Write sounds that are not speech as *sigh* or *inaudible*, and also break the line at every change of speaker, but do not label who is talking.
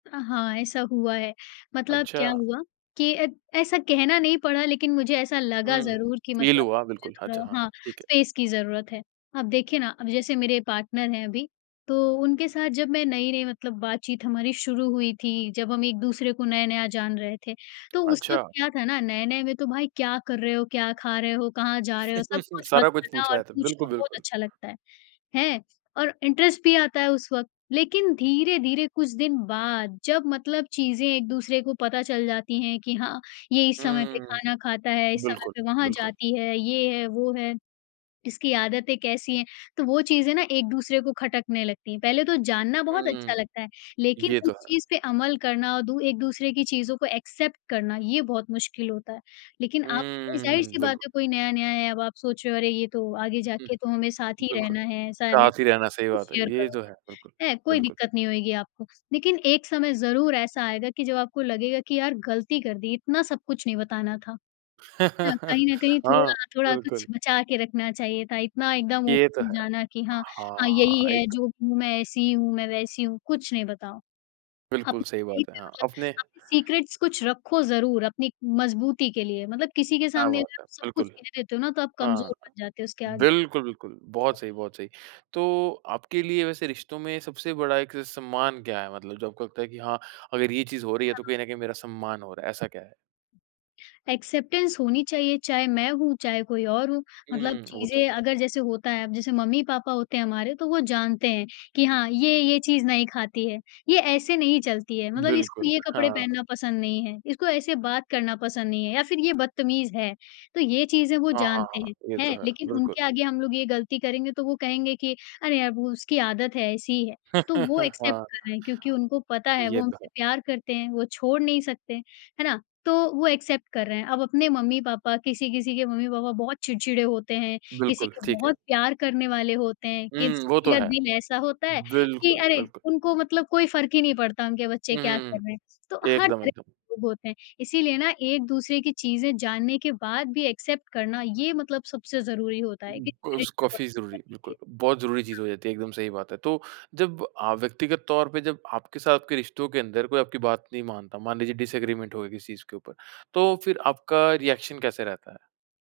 अ, हाँ, ऐसा हुआ है, मतलब क्या
अच्छा।
हुआ कि अ, ऐसा कहना नहीं पड़ा लेकिन मुझे ऐसा लगा
हुँ,
ज़रूर कि
फ़ील
मतलब
हुआ,
मुझे
बिल्कुल, अच्छा
थोड़ा
हाँ,
हाँ,
ठीक है।
स्पेस की ज़रूरत है। अब देखिए ना, अब जैसे मेरे पार्टनर हैं अभी तो उनके साथ जब मैं नई-नई मतलब बातचीत हमारी शुरू हुई थी, जब हम एक-दूसरे को नया-नया जान रहे थे, तो उस वक़्त
अच्छा।
क्या था ना नए-नए में तो भाई क्या कर रहे हो क्या खा रहे हो कहाँ जा रहे हो सब
*chuckles*
कुछ
सारा कुछ
बताना
पूछा
और
है तो
पूछना
बिल्कुल,
बहुत
बिल्कुल।
अच्छा लगता है, हैं। और इंटरेस्ट भी आता है उस वक़्त, लेकिन धीरे-धीरे कुछ दिन बाद जब मतलब चीज़ें एक दूसरे को पता चल जाती है कि हाँ, ये इस समय पे
हुँ,
खाना खाता है, इस समय
बिल्कुल,
पे वहाँ
बिल्कुल।
जाती है, ये है वो है, इसकी आदतें कैसी हैं तो वो चीज़ें ना एक-दूसरे को खटकने लगती हैं। पहले तो जानना बहुत अच्छा
हुँ,
लगता है, लेकिन
ये
उस
तो है।
चीज़ पे अमल करना और दू एक-दूसरे की चीज़ों को एक्सेप्ट करना ये बहुत मुश्किल होता है। लेकिन आप
हम्म,
ज़ाहिर-सी बात
बिल्कु
है कोई नया नया है अब आप सोच रहे हो अरे ये तो आगे
हुँ,
जाके तो हमें साथ ही
बिल्कुल,
रहना है। ऐसा *unintelligible*
साथ ही रहना
सब
सही
कुछ
बात है।
शेयर
ये तो
करोगे
है, बिल्कुल,
है कोई
बिल्कुल।
दिक्कत नहीं होगी आपको। लेकिन एक समय ज़रूर ऐसा आएगा कि जब आपको लगेगा कि यार गलती कर दी इतना सब कुछ नहीं बताना था। न कहीं
*laughs*
न कहीं
हाँ,
थोड़ा थोड़ा कुछ
बिल्कुल।
बचा के रखना चाहिए था इतना एकदम
ये तो
ओपन हो
है,
जाना कि हाँ, हाँ
हाँ,
यही है
एक
जो भी हूँ मैं ऐसी हूँ मैं वैसी हूँ, कुछ नहीं बताओ।
बिल्कुल
अपनी
सही
लाइफ
बात है,
मैं
हाँ,
मतलब
अपने
अपने सीक्रेट्स कुछ रखो ज़रूर अपनी मजबूती के लिए, मतलब किसी के
क्या
सामने
बात
अगर
है!
आप सब कुछ
बिल्कुल,
कह देते हो ना तो आप
हाँ,
कमज़ोर बन जाते हो उसके आगे।
बिल्कुल, बिल्कुल, बहुत सही, बहुत सही। तो आपके लिए वैसे रिश्तों में सबसे बड़ा एक सम्मान क्या है? मतलब जो आपको लगता है कि हाँ, अगर ये चीज़ हो रही है तो
हाँ।
कहीं न कहीं मेरा सम्मान हो रहा है, ऐसा क्या है?
एक्सेप्टेंस होनी चाहिए, चाहें मैं हूँ, चाहें कोई और हो। मतलब
हुँ, वो तो
चीज़ें
है।
अगर जैसे होता है, अब जैसे मम्मी-पापा होते हैं हमारे तो वो जानते हैं कि हाँ, ये ये चीज़ नहीं खाती है। ये ऐसे नहीं चलती है मतलब इसको
बिल्कुल,
ये कपड़े
हाँ।
पहनना पसंद नहीं है, इसको ऐसे बात करना पसंद नहीं है या फिर ये बदतमीज़ है। तो ये चीज़ें वो
हाँ, हाँ,
जानते
हाँ,
हैं,
ये तो
हैं
है,
लेकिन
बिल्कुल।
उनके आगे हम लोग ये गलती करेंगे तो वो कहेंगे कि अरे यार वो उसकी आदत है ऐसी ही है। तो वो
*laughs*
एक्सेप्ट
हाँ,
कर रहे हैं क्योंकि उनको पता है वो
ये तो
हमसे
है।
प्यार करते हैं, वो छोड़ नहीं सकते, है ना? तो वो एक्सेप्ट कर रहे हैं। अब अपने मम्मी-पापा किसी-किसी के मम्मी-पापा बहुत चिड़चिड़े होते हैं, किसी
बिल्कुल,
के
ठीक है।
बहुत प्यार करने वाले होते हैं।
हुँ, वो
किसी-किसी
तो
का
है,
दिल ऐसा होता है कि
बिल्कुल,
अरे!
बिल्कुल।
उनको मतलब कोई फ़र्क ही नहीं पड़ता उनके बच्चे
हुँ,
क्या
हुँ,
कर
हुँ,
रहे हैं, तो हर
एकदम,
तरह
एकदम।
के लोग होते हैं। इसीलिए ना एक-दूसरे की चीज़ें जानने के बाद भी एक्सेप्ट करना ये मतलब सबसे ज़रूरी होता है।
उस काफी ज़रूरी बिल्कुल,
*unintelligible*
बहुत ज़रूरी चीज़
हाँ।
हो जाती है एकदम सही बात है। तो जब अ, व्यक्तिगत तौर पे जब आपके साथ के रिश्तों के अंदर कोई आपकी बात नहीं मानता, मान लीजिए डिसएग्रीमेंट हो गया किसी चीज़ के ऊपर, तो फिर आपका रिएक्शन कैसे रहता है?